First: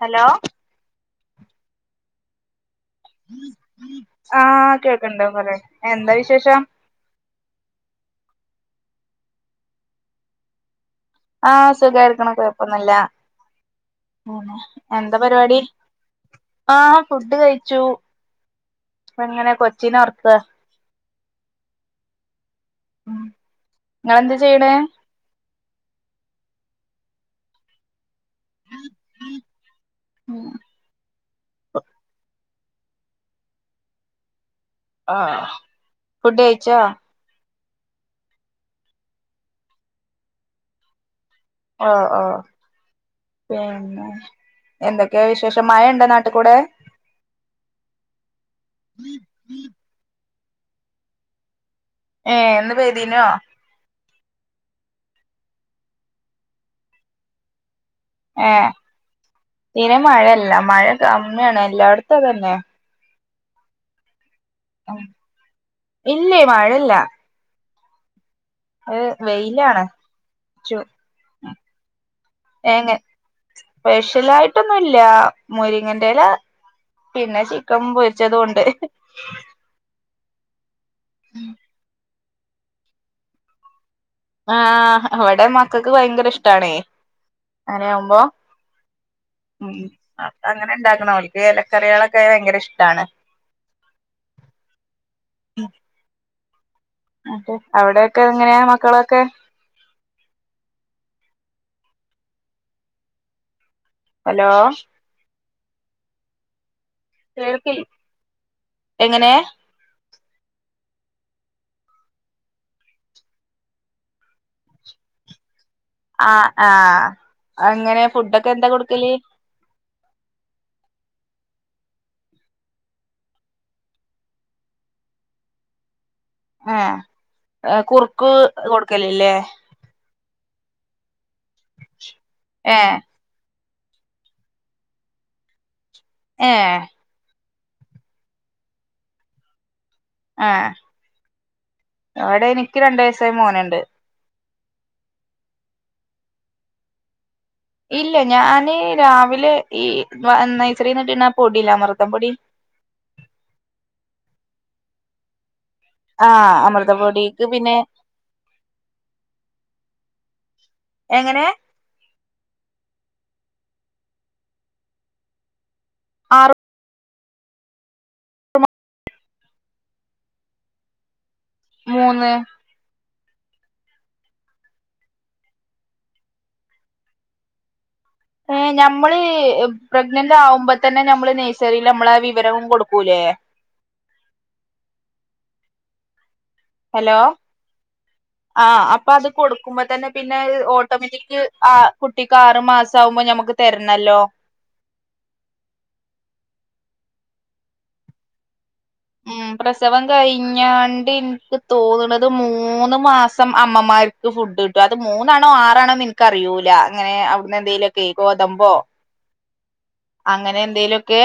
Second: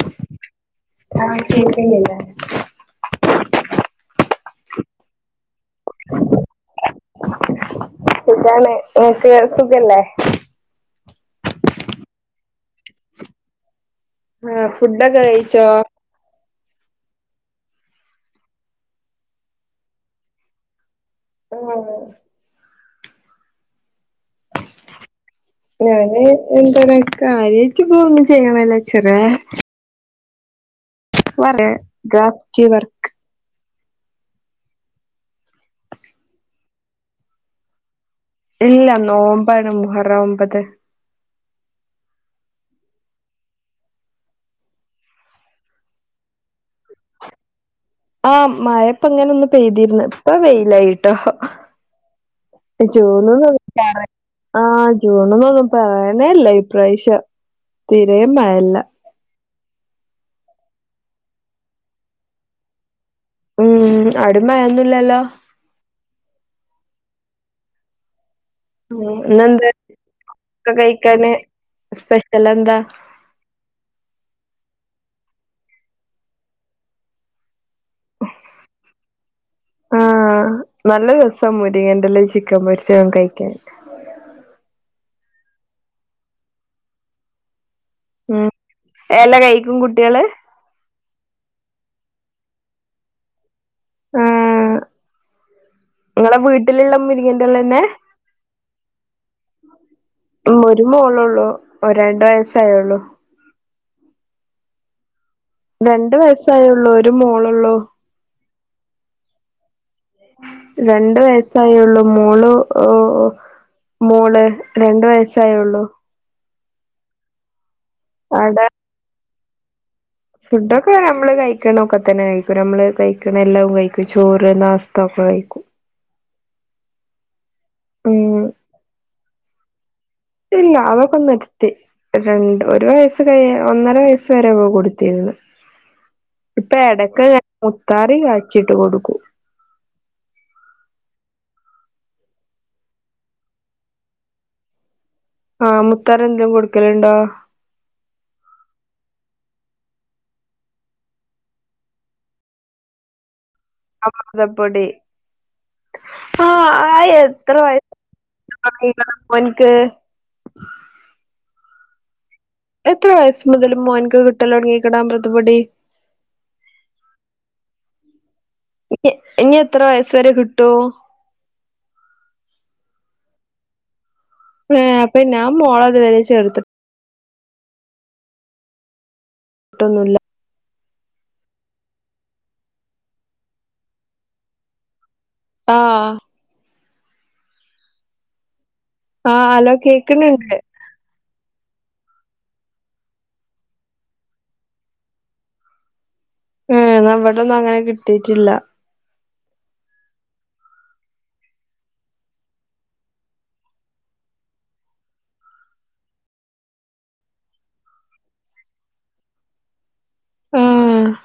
Hello ആഹ ശക്കല്ല ആഹ് കേക്കണൊണ്ട് പറയ് എന്താ വിശേഷം സഖാണ് നിങ് ക്ക് സുഖല്ലേ ആഹ് സുഖായിരിക്കണ് കുഴപ്പൊന്നൂല്ല പോണോ ആഹ് എന്താ ഫുഡൊക്കെ പരിപാടി കഴിച്ചോ ആഹ് ഫുഡ് കഴിച്ചു ഇപ്പം അങ്ങനെ കൊച്ചിന ഒർക്കാ ആഹ് നിങ്ങളെന്താ ചെയ്യണെ? ഞാന് എന്താണ് കാര്യാട്ട് ഇപ്പ ഒന്നും ചെയ്യണില്ല ചെറ് ഉം വറെ ഗാഫ് കി വർക്ക് ആഹ് ഫുഡ് കഴിച്ചോ ഇല്ല നോമ്പാണ് മുഹറം ഒമ്പത് ഓഹ് ഓഹ് പിന്നെ എന്തൊക്കെയാ വിശേഷം മഴ ഉണ്ടാ നാട്ടിൽ കൂടെ ആഹ് മഴേപ്പ ഇങ്ങന ഒന്ന് പെയ്തിരുന്ന് ഇപ്പൊ വെയിലായിട്ടോ ഏഹ് ഇന്ന് പെയ്തീനോ ചോരുവോന്ന് [unintelligible] ആ് ജൂണന്നൊന്നും പറയാനേയില്ല ഇപ്രാവശ്യം തീരയും മഴയില്ല തീരേം മഴയില്ല മഴ കമ്മിയാണ് എല്ലായിടത്തും അതന്നെ ഉം അടേം മയൊന്നുംല്ലല്ലോ ഇല്ലേ മഴല്ല അത് ഉം വെയില് ഇന്നെന്താ ആണ് കഴിക്കാന് സ്പെഷ്യൽ എന്താ ഏങ്ങെ സ്പെഷ്യലായിട്ടൊന്നുംല്ല മുരിങ്ങന്റെല പിന്നെ ചിക്കൻ പൊരിച്ചതൊണ്ട് ആഹ് നല്ല രസം മുരിങ്ങന്റെലെ ചിക്കൻ പൊരിച്ചതും കഴിക്കാൻ. ആഹ് ഇവടെ മക്കക്ക് ഭയങ്കര ഇഷ്ടാണേ അങ്ങനെയാവുമ്പോ ഉം എല ഉം കഴിക്കും കുട്ടികള് അതങ്ങനെ ഇണ്ടാക്ക്ണോൽ ക്ക് എലക്കറികളൊക്കെ ഭയങ്കര ഇഷ്ടാണ്. ആഹ് ഇങ്ങളെ വീട്ട് ട്ട്ല്ള്ള ന്നട്ട് മുരിങ്ങൻ്റെലന്നെ അവിടെയൊക്കെ എങ്ങനെയാ മക്കളൊക്കെ ഉം ഒരു മോളൊള്ളൂ ഇപ്പൊ ഒ രണ്ട് വയസ്സായൊള്ളൂ. ഹലോ രണ്ട വയസായൊള്ളൂ ഒരു മോളൊള്ളൂ. കേൾക്കില്ലേ എങ്ങനെ രണ്ട വയസായൊള്ളൂ മോള് ഓ ഒ മോള് രണ്ട് വയസ്സായൊള്ളൂ. ആഹ് ആഹ് അതങ്ങനെ ഫുഡൊക്കെ എന്താ കൊടുക്കല്? ഫുഡ് ഒക്കെ നമ്മള് കഴിക്കണ ഒക്കെ തന്നെ കഴിക്കും നമ്മള് കഴിക്ക്ണ എല്ലാവും കഴിക്കും ചോറ് നാസ്ത അയ്ക്കും ഏഹ് കുറുക്ക് ഉം കൊടുക്കലില്ലേ ഇല്ല അതൊക്കെ നിർത്തി രണ്ട് ഒരു ഏഹ് വയസ്സ് കഴിയാ ഒന്നര വയസ് വരെ ഒക്കെ കൊടുത്തിര്ന്ന് ഏഹ് ഇപ്പൊ എടക്ക് മുത്താറി കാച്ചീട്ട് കൊടുക്കും. ആഹ് ഇവടെ എനിക്ക് രണ്ട് വയസായ മോന്ണ്ട്. ആഹ് മുത്താറി എന്തേം കൊടുക്കല്ണ്ടോ? ഇല്ല ഞാന് രാവിലെ ഈ നൈസറീന്ന്ട്ട്ണ പൊടില്ലെ അമൃതം പൊടി അമൃതപ്പൊടി ആഹ് അമൃതപ്പൊടീക്ക് പിന്നെ [unintelligible] ഇപ്പോൻക്ക് എങ്ങനെ എത്ര വയസ്സ് മുതല് മോൻക്ക് കിട്ടലൊടങ്ങീക്ണ് അമൃതപൊടി? ആറ് ഇ ഇനി എത്ര വയസ്സ് വരെ കിട്ടു മൂന്ന് ഏ അപ്പൊ ഞാൻ മോളെത് വരെ ചേർത്ത് ഏ ഞമ്മള് ചേർത്തിട്ടൊന്നുല്ല പ്രഗ്നനന്റാവുമ്പ തന്നെ നമ്മള് നഴ്സറീല് ഞമ്മളെ വിവരവും കൊട്ക്കൂലേ ആ ഹലോ ആ അപ്പൊ അത് ആഹ് ഹലോ കൊടുക്കുമ്പാെതന്നെ കേക്ക്ണ് പിന്നെ ണ്ട് ത് ഓട്ടോമെറ്റിക് ആ കുട്ടിക്ക് ആറ് മാസാവുമ്പോ ഞമ്മക്ക് തര്ണല്ലോ ഏ ന്നാവിടൊന്നും അങ്ങനെ കിട്ടീട്ടില്ല ഉം പ്രസവം കഴിഞ്ഞാണ്ട് ഇൻക്ക് തോന്ന്ണത് മൂന്ന് മാസം അമ്മമാര് ക്ക് ഫുഡ് കിട്ടും അത് മൂന്നാണോ ആറാണോന്ന്ൻക്കറിയൂല അങ്ങനെ അവ്ട്ന്ന് എന്തേലാെക്കെ ഗോതമ്പോ അങ്ങനെ ആഹ് എന്തേലാെക്കെ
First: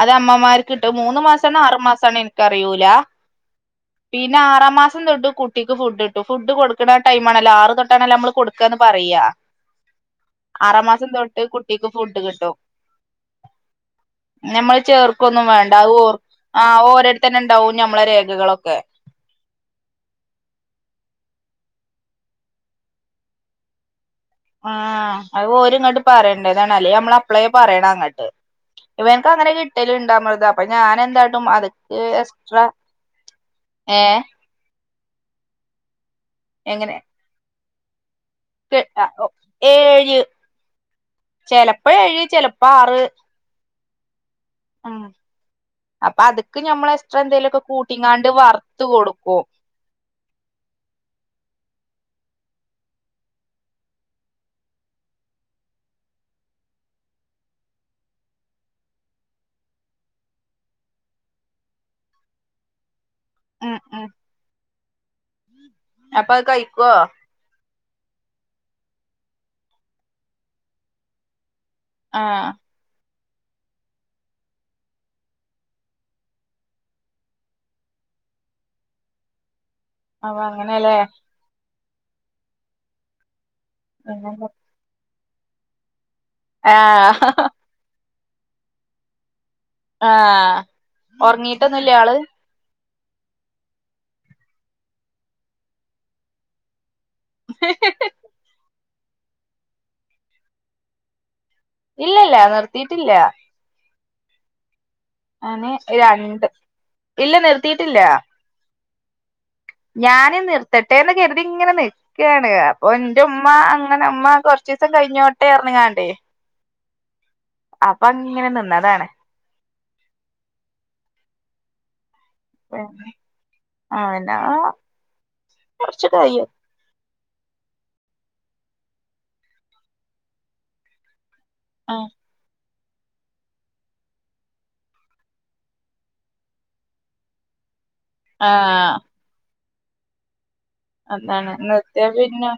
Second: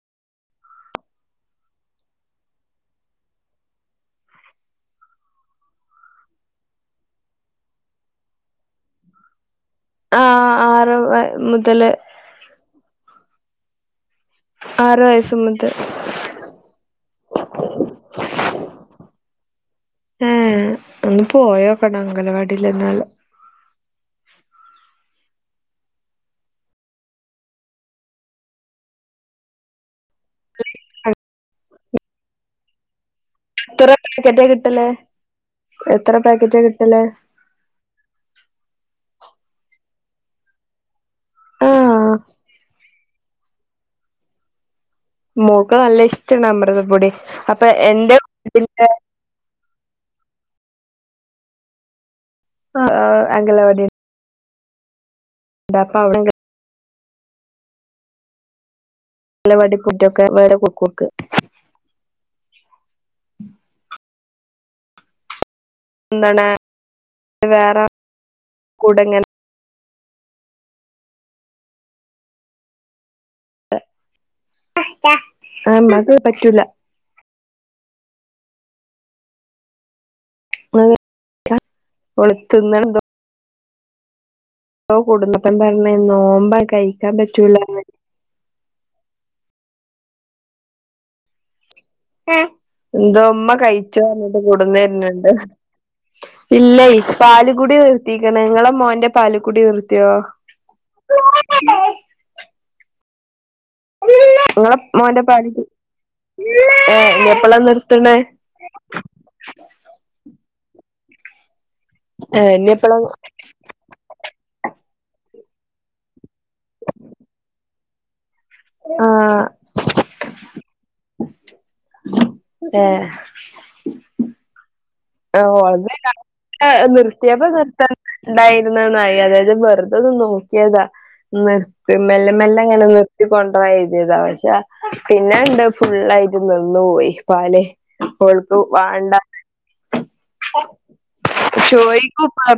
അത് അമ്മമാർക്ക്ട്ട് മൂന്ന് മാസ് സാണോ ആറ്മാസണോ ഇൻക്കറിയൂല പിന്നെ ആറാം മാസം തൊട്ട് കുട്ടിക്ക് ഫുഡ് കിട്ടും ഫുഡ് കൊടുക്ക്ണ ടൈമാണല്ലോ ആറ് തൊട്ടണല്ലോമ്മള് കൊടുക്കാ പർയാ ആഹ് ആറ് ആറാംമാസം തൊട്ട് കുട്ടിക്ക് മുതല് ഫുഡ് കിട്ടും ഞമ്മള് ആറ് വയസ്സ് ചേർക്കൊന്നും മുതൽ വേണ്ട അത് ഓർ ആ ഓരോടത്തന്നെണ്ടാവും ഞമ്മളെ രേഖകളൊക്കെ ഏ ഒന്ന് പോയോക്കണം അംഗലവാടില്ന്നാല് ആ അത് ഓര് ങ്ങട്ട് പറേണ്ടതാണ് അല്ലേ ഞമ്മളപ്പളേ പറയണങ്ങട്ട് ഇവൻക് അങ്ങനെ കിട്ടലിണ്ടമൃത് അപ്പൊ ഞാനെന്താട്ടും അത്ക്ക് എക്സ്ട്രാ എത്ര ഏഹ് പാക്കറ്റ കിട്ടല് എത്ര പാക്കറ്റ കിട്ടല് ട്ട് അ ഒ ഏഴ് ചെലപ്പോ ആഹ് ഏഴ് ചെലപ്പോ ആറ് ഉം ഉ മോക്ക് നല്ല അപ്പൊ ഇഷ്ടാണ് അത്ക്ക് ഞമ്മള് അമൃതപ്പൊടി എക്സ്ട്രാ എന്തേലുമൊക്കെ അപ്പൊ എന്റെ കൂട്ടിങ്ങാണ്ട് വറുത്ത് വീടിന്റെ കൊടുക്കും ആ അംഗലവാടി എന്താപ്പ അ [unintelligible] അംഗലവടി ഫുഡൊക്കെ വേറെ കൊക്കൊക്ക് അ അ ന്നാണ് കഴിക്കുവോ വേറെ കുട്ങ്ങൻ ആ ആ അത് പറ്റൂല അ അങ്ങനെലേ ഓള് തിന്ന്ണെന്തോ [unintelligible] കൂട്ന്നപ്പ പറഞ്ഞ് നോമ്പാ കഴിക്കാം ആഹ് പറ്റൂലർത്ത് ആ ഒർങ്ങിട്ടൊന്നുല്ലേ ആള് എന്തോ മ്മ കഴിച്ചോർഞ്ഞിട്ട് കൊട്ന്നെര്ണ് ണ്ട് ഇല്ലേ പാല്കുടി നിർത്തീക്ക്ണ് ങ്ങളെ മോന്റെ പാല്കുടി നിർത്ത്യാേ ഇല്ലല്ല നിർത്തിയിട്ടില്ല ങ്ങളെ മോന്റെ പാലുടി ഞാന് രണ്ട് ഏ ഇല്ല ഇഞ്ഞെപ്പളാ നിർത്തിയിട്ടില്ല നിർത്ത്ണേ ഞാന് നിർത്തട്ടെന്ന് കര്തിങ്ങനെ നി ഏ ക്കായാണ് ഇനി അപ്പൊ എപ്പളാ ന്റെ ഉമ്മ അങ്ങനെ മ്മ കൊർച്ചീസം കയ്ഞ്ഞോട്ടേർഞ്ഞ്ങ്ങാണ്ടേ അപ്പൊങ്ങനെ നിന്നതാണ് ആ ഏ ആ എന്നാ ഓ ഒന്നുല്ല [unintelligible] നിർത്തിയപ്പ നിർത്ത ഉണ്ടായിരുന്നന്നായി അതായത് വെറുത ഒന്ന് നോക്കിയതാ ആഹ് നിർത്തല്ല മെല്ല അങ്ങനെ നിർത്തിക്കൊണ്ട ഇതിതാ പക്ഷേ പിന്നെണ്ട് ഫുുള്ളായിട്ട് നിന്നു പോോയി പാല് കൊഴപ്പ ആഹ് വേണ്ട അതാണ് നിർത്തിയ ശയിക്ക പിന്നെ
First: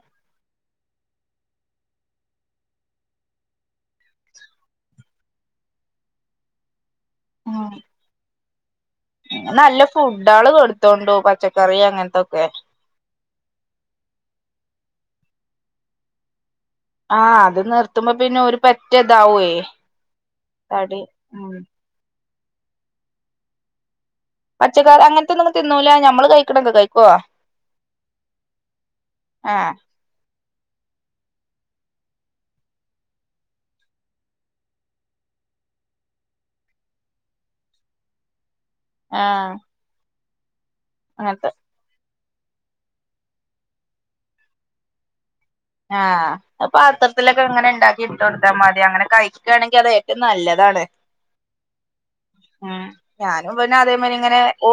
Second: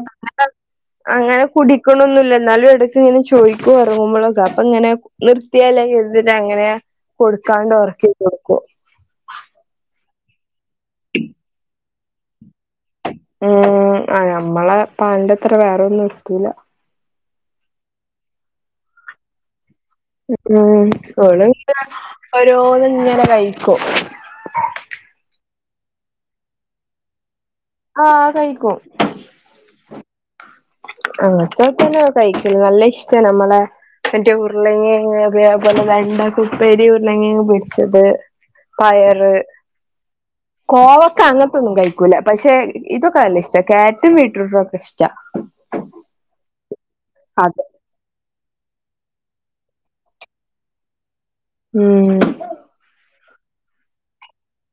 അങ്ങനെ കുടിക്കണൊന്നില്ല എന്നാലും ഇടക്ക ഇങ്ങനെ ചോദിക്കും ഉറങ്ങുമ്പോളൊക്കെ അപ്പൊ ഇങ്ങനെ നിർത്തിയ ട്ട് അങ്ങനെ കൊടുക്കാണ്ട് ഉം ഉറക്ക ചെയത് കൊടുക്കും നല്ല ഫുഡ ആള് കൊടുത്തോണ്ട പച്ചക്കറി അങ്ങനത്തൊക്കെ ഉം ഞമ്മളെ പാലിന്റെ അത്ര വേറെ ഒന്നും ഇർക്കൂല ആഹ അത് നിർത്തുമ്പോ പിന്നെ ഒരു പറ്റതാവേ ഉം ഓളങ്ങ ഓരോന്നും ഇങ്ങനെ കഴിക്കോ പച്ചക്കറിർ അങ്ങനത്തെ ഒന്നും തിന്നൂല നമ്മള് കഴിക്കണ എന്തോ കഴിക്കുവ ആഹ കഴിക്കോ ആഹ് അങ്ങത്തെക്കന്നെ കഴിക്കു നല്ല ഇഷ്ട നമ്മളെ എന്റെ ഉരുളങ്ങ അ പോലെ രണ്ട കുപ്പേരി ഉരുളങ്ങങ് പിടിച്ചത് പയറ് ആഹ് കോവൊക്കെ അങ്ങനത്തെ അങ്ങനത്തൊന്നും കഴിക്കൂല പക്ഷെ ഇതൊക്കെ അല്ല ഇഷ്ട കാരറ്റ് മീറ്റർൊക്കെ ഇഷ്ട ആഹ് പാത്രത്തിലൊക്കെ അങ്ങനെ ഉണ്ടാക്കിയിട്ടണ്ട് അ മതി അങ്ങനെ കഴിക്കുകയാണെങ്കിൽ അത ഏറ്റവും നല്ലതാണ് ഉം ഉ ഞാനും പിെ അതേ മരി ഇങ്ങനെ ഓ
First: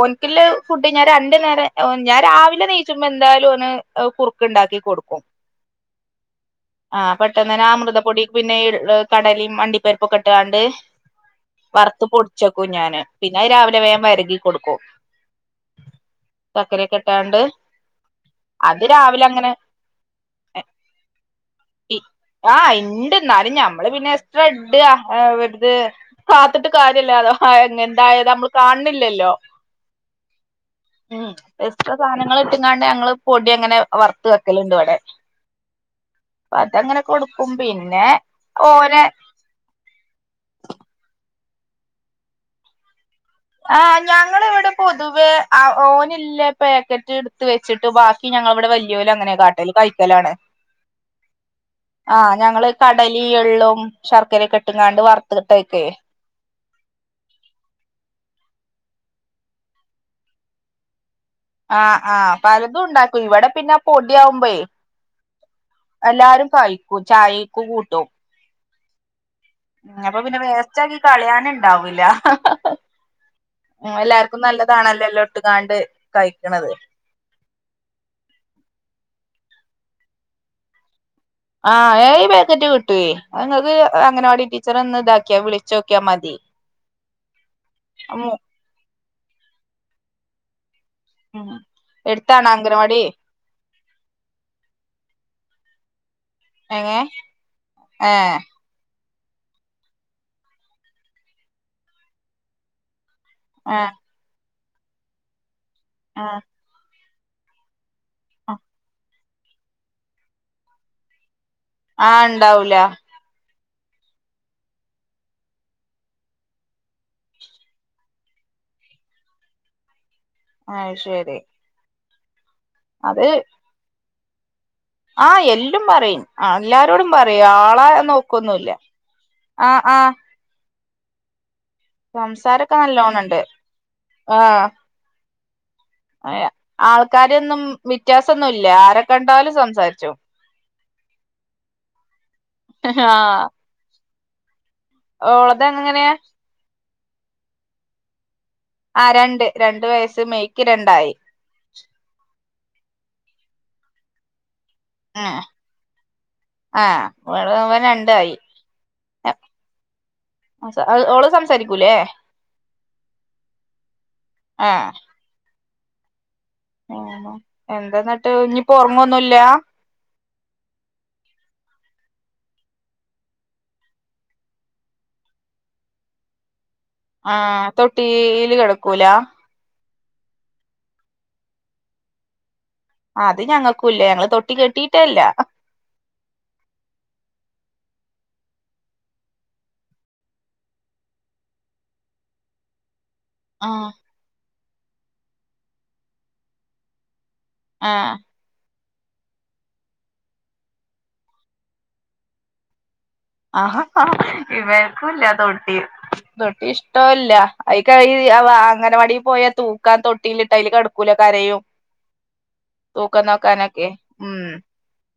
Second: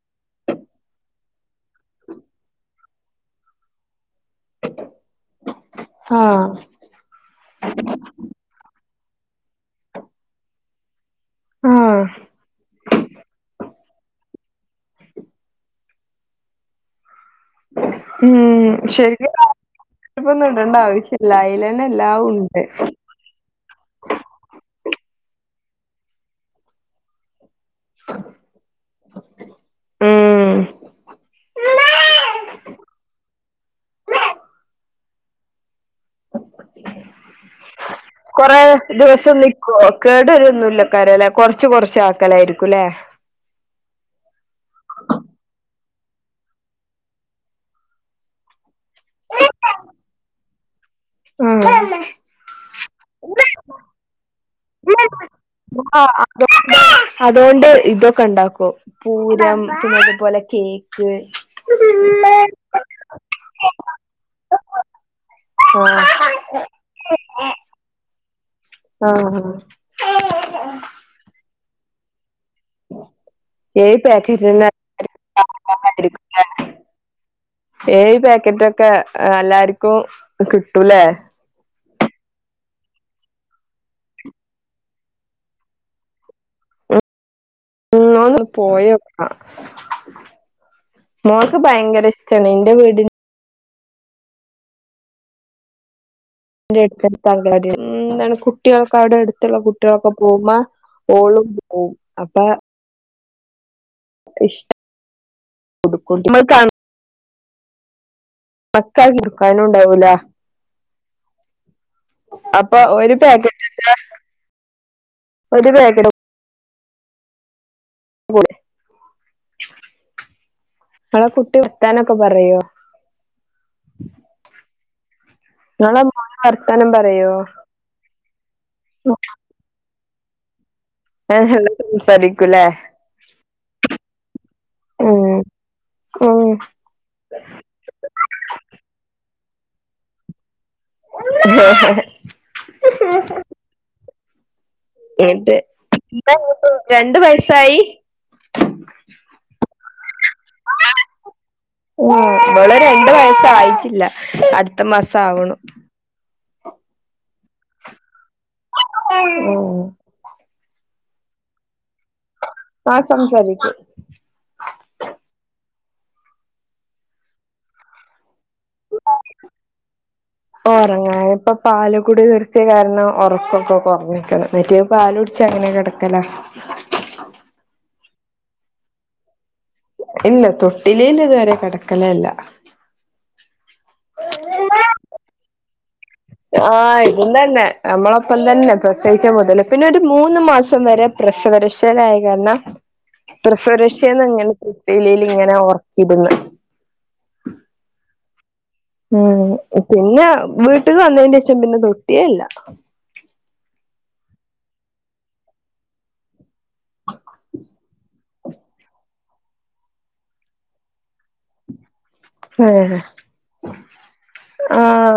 ഫുഡ് ഞാ രണ്ട നേരം ഞാൻ രാവിലെ നയിച്ച ുമ എന്തായാലും അവന് കുു ഉണ്ടാക്കി കൊടുക്കും ആ ആഹ പെട്ടെന്ന്ന്നെ അമൃതപ്പൊടി പിന്നെ കടലി മണ്ടി പർപ്പൊക്കെട്ടുകാണ്ട് ആ വറുത്ത് പൊടിച്ചെക്കൂ ഞാാന് പിന്നെ രാവിലെ വേഗം വരകി കൊടുക്കൂ ചക്കരയക്കെട്ടാണ്ട് ഉം അത് രാവിലെ ശരിക്കും അങ്ങനെ കറിവേപ്പൊന്നും ഇടണ്ട ആവശ്യല്ല അയിലന്നെ എല്ലാം ഉണ്ട് ആഹ് ഇണ്ട് എന്നാലും ഞമ്മള് പിന്നെ എത്ര ഇഡ ആഹ് വടുത് കാത്തിട്ട് കാര്യല്ല അതോ എന്തായ നമ്മള് കാണണില്ലല്ലോ ഉം ഉം എസ്ട്ര സാധനങ്ങൾ ഇട്ടുംാണ്ട് ഞങ്ങള് പൊടി അങ്ങനെ വറുത്ത് വെക്കലുണ്ട് അവിടെ അപ്പ അതങ്ങനെ കൊടുക്കും്പന്നെ കൊറെ ദിവസം നിക്കുവ കേടരൊന്നുമല്ല കരല്ല കൊറച്ച് കൊറച്ച് ആൾക്കലായിരിക്കുംല്ലേ ആ് ഞങ്ങള ഇവിടെ പൊതുവേഓ ഇല്ല പാക്കറ്റ് എടുത്ത് വെച്ചിട്ട് ബാക്കി ഞങ്ങള ഇവിടെ വലിയ പോല അങ്ങനെ കാട്ടൽ കഴിക്കലാണ് ആഹ ഞങ്ങള് കടലി ഉള്ളും ശർക്കരയക്കെ ഇട്ടുംങ്ങാണ്ട് വറ ആ അതുകൊണ്ട് ഇതൊക്കെ ഉണ്ടാക്കും പൂരം പിന്നെതുപോലെ കേക്ക് ആഹ ആഹ പലതും ഉണ്ടാക്കും ഇവിടെ പിന്നെ പൊടിയവുമ്പോയേ എല്ലാരും കഴിക്കൂ ചായക്കെ കൂട്ടും ആഹ ഉ അപ്പൊ പിന്നെ വേസ്റ്റാക്കി കളിയാന ഇണ്ടാവൂില്ല ഏഴ് എല്ലാർക്കും പാക്കറ്റിന് നല്ലതാണല്ലോല്ലോ ഒട്ട്ുകാണ്ട് കഴിക്കണത് ഏ പാക്കറ്റൊക്കെ എല്ലാർക്കും കിട്ടൂല്ലേ ആഹ് ഈ പാക്കറ്റ് കിട്ടുവേ നിങ്ങക്ക് അങ്ങനെവാടി ടീച്ചർ ഒന്ന് ഇതാക്കിയാ വിളിച്ചുോക്കിയാ മതി ഉ ഉ ഉം ഒന്ന് പോയക്ക മോക്ക് ഭയങ്കര ഇഷ്ടമാണ് എടുത്താണോ എൻറെ അംഗനവാടി വീടി എന്റെ എങ്ങനെ അടുതടുത്ത [unintelligible] ന്താണ് ഏഹ് കുട്ടികൾ. ക്കാടെ അടുത്തുള്ള കുട്ടികളൊക്കെ പോമ്പ ഓളും പോവും അപ്പ. ആ ആഹ് [unintelligible] [unintelligible] കിടുക്കാനു ണ്ടാവൂല. ആഹ് അപ്പ ഉണ്ടാവൂല ഒരു പാക്കറ്റിന്റെ ഒരു [unintelligible] അത് നിങ്ങളെ ശരി കുട്ടി വർത്താനൊക്കെ പറയോ? അത് ആ എല്ലും നിങ്ങളെ പറയും മോൻ വർത്താനം എല്ലാരോടും പറയോ പറയും ആളെ നോക്കൊന്നുല്ല. ആ ആ [unintelligible] സംസാരൊക്കെ നല്ലോണണ്ട് ആ ഉം ഉം ആൾക്കാരൊന്നും വ്യത്യാസൊന്നുല്ല ആരെ കണ്ടാലും സംസാരിചോം. [unintelligible] ആ [unintelligible] രണ്ടു വയസായി? ആ രണ്ട് രണ്ട് വയസ്സ് മെയ്ക്ക് രണ്ടായി. ഉം ഇവള് രണ്ടു വയസായിട്ടില്ല അടുത്ത മാസാവണു. ആ ഇവിടെ ഇവന് രണ്ടായി. ഉം ഓള് സംസാരിക്കൂലേ? ആ സംസാരിക്കും. ആണോ എന്തന്നിട്ട് ഞ്ഞിപ്പോ ഒറങ്ങൊന്നുല്ലാ? ഒറങ്ങാനിപ്പ പാല് കൂടി നിർത്തിയ കാരണം ഒറക്കൊക്കെ കൊറഞ്ഞിക്കണ് മറ്റേത് പാല് കുടിച്ച് അങ്ങനെ കിടക്കലാ. ആ തൊട്ടില് കെടക്കൂല ഇല്ല തൊട്ടിലില് ഇതുവരെ കെടക്കലേല്ല. അത് ഞങ്ങൾക്കുല്ല ഞങ്ങള് തൊട്ടി കെട്ടിട്ടേല്ല. ആ ഇതും തന്നെ നമ്മളൊപ്പം തന്നെ പ്രേസോയിച്ച മുതല് പിന്നെ ഒരു മൂന്ന് മാസം വരെ പ്രേസവരേക്ഷേലായ കാരണം ആഹ് പ്രസവരേക്ഷേന്നിങ്ങനെ തൊട്ടിലില് ഇങ്ങനെ ഒർക്കിട്ന്ന്. ആ ഉം പിന്നെ വീട്ടക്ക് വന്നെന്റെ ശേഷം പിന്നെ തൊട്ടിയേല്ല. ആഹ ഇവൻക്കുല്ലതൊട്ടി. തൊട്ടി ഇഷ്ട്ടൊല്ല അയിക്കയ് അവ അങ്ങനെവാടി പോയാ തൂക്കാൻ തൊട്ടിലിട്ടാ അയില് കടക്കൂല കരയും. ഏഹ് തൂക്കം നോക്കാനൊക്കെയെ ഉം ആഹ്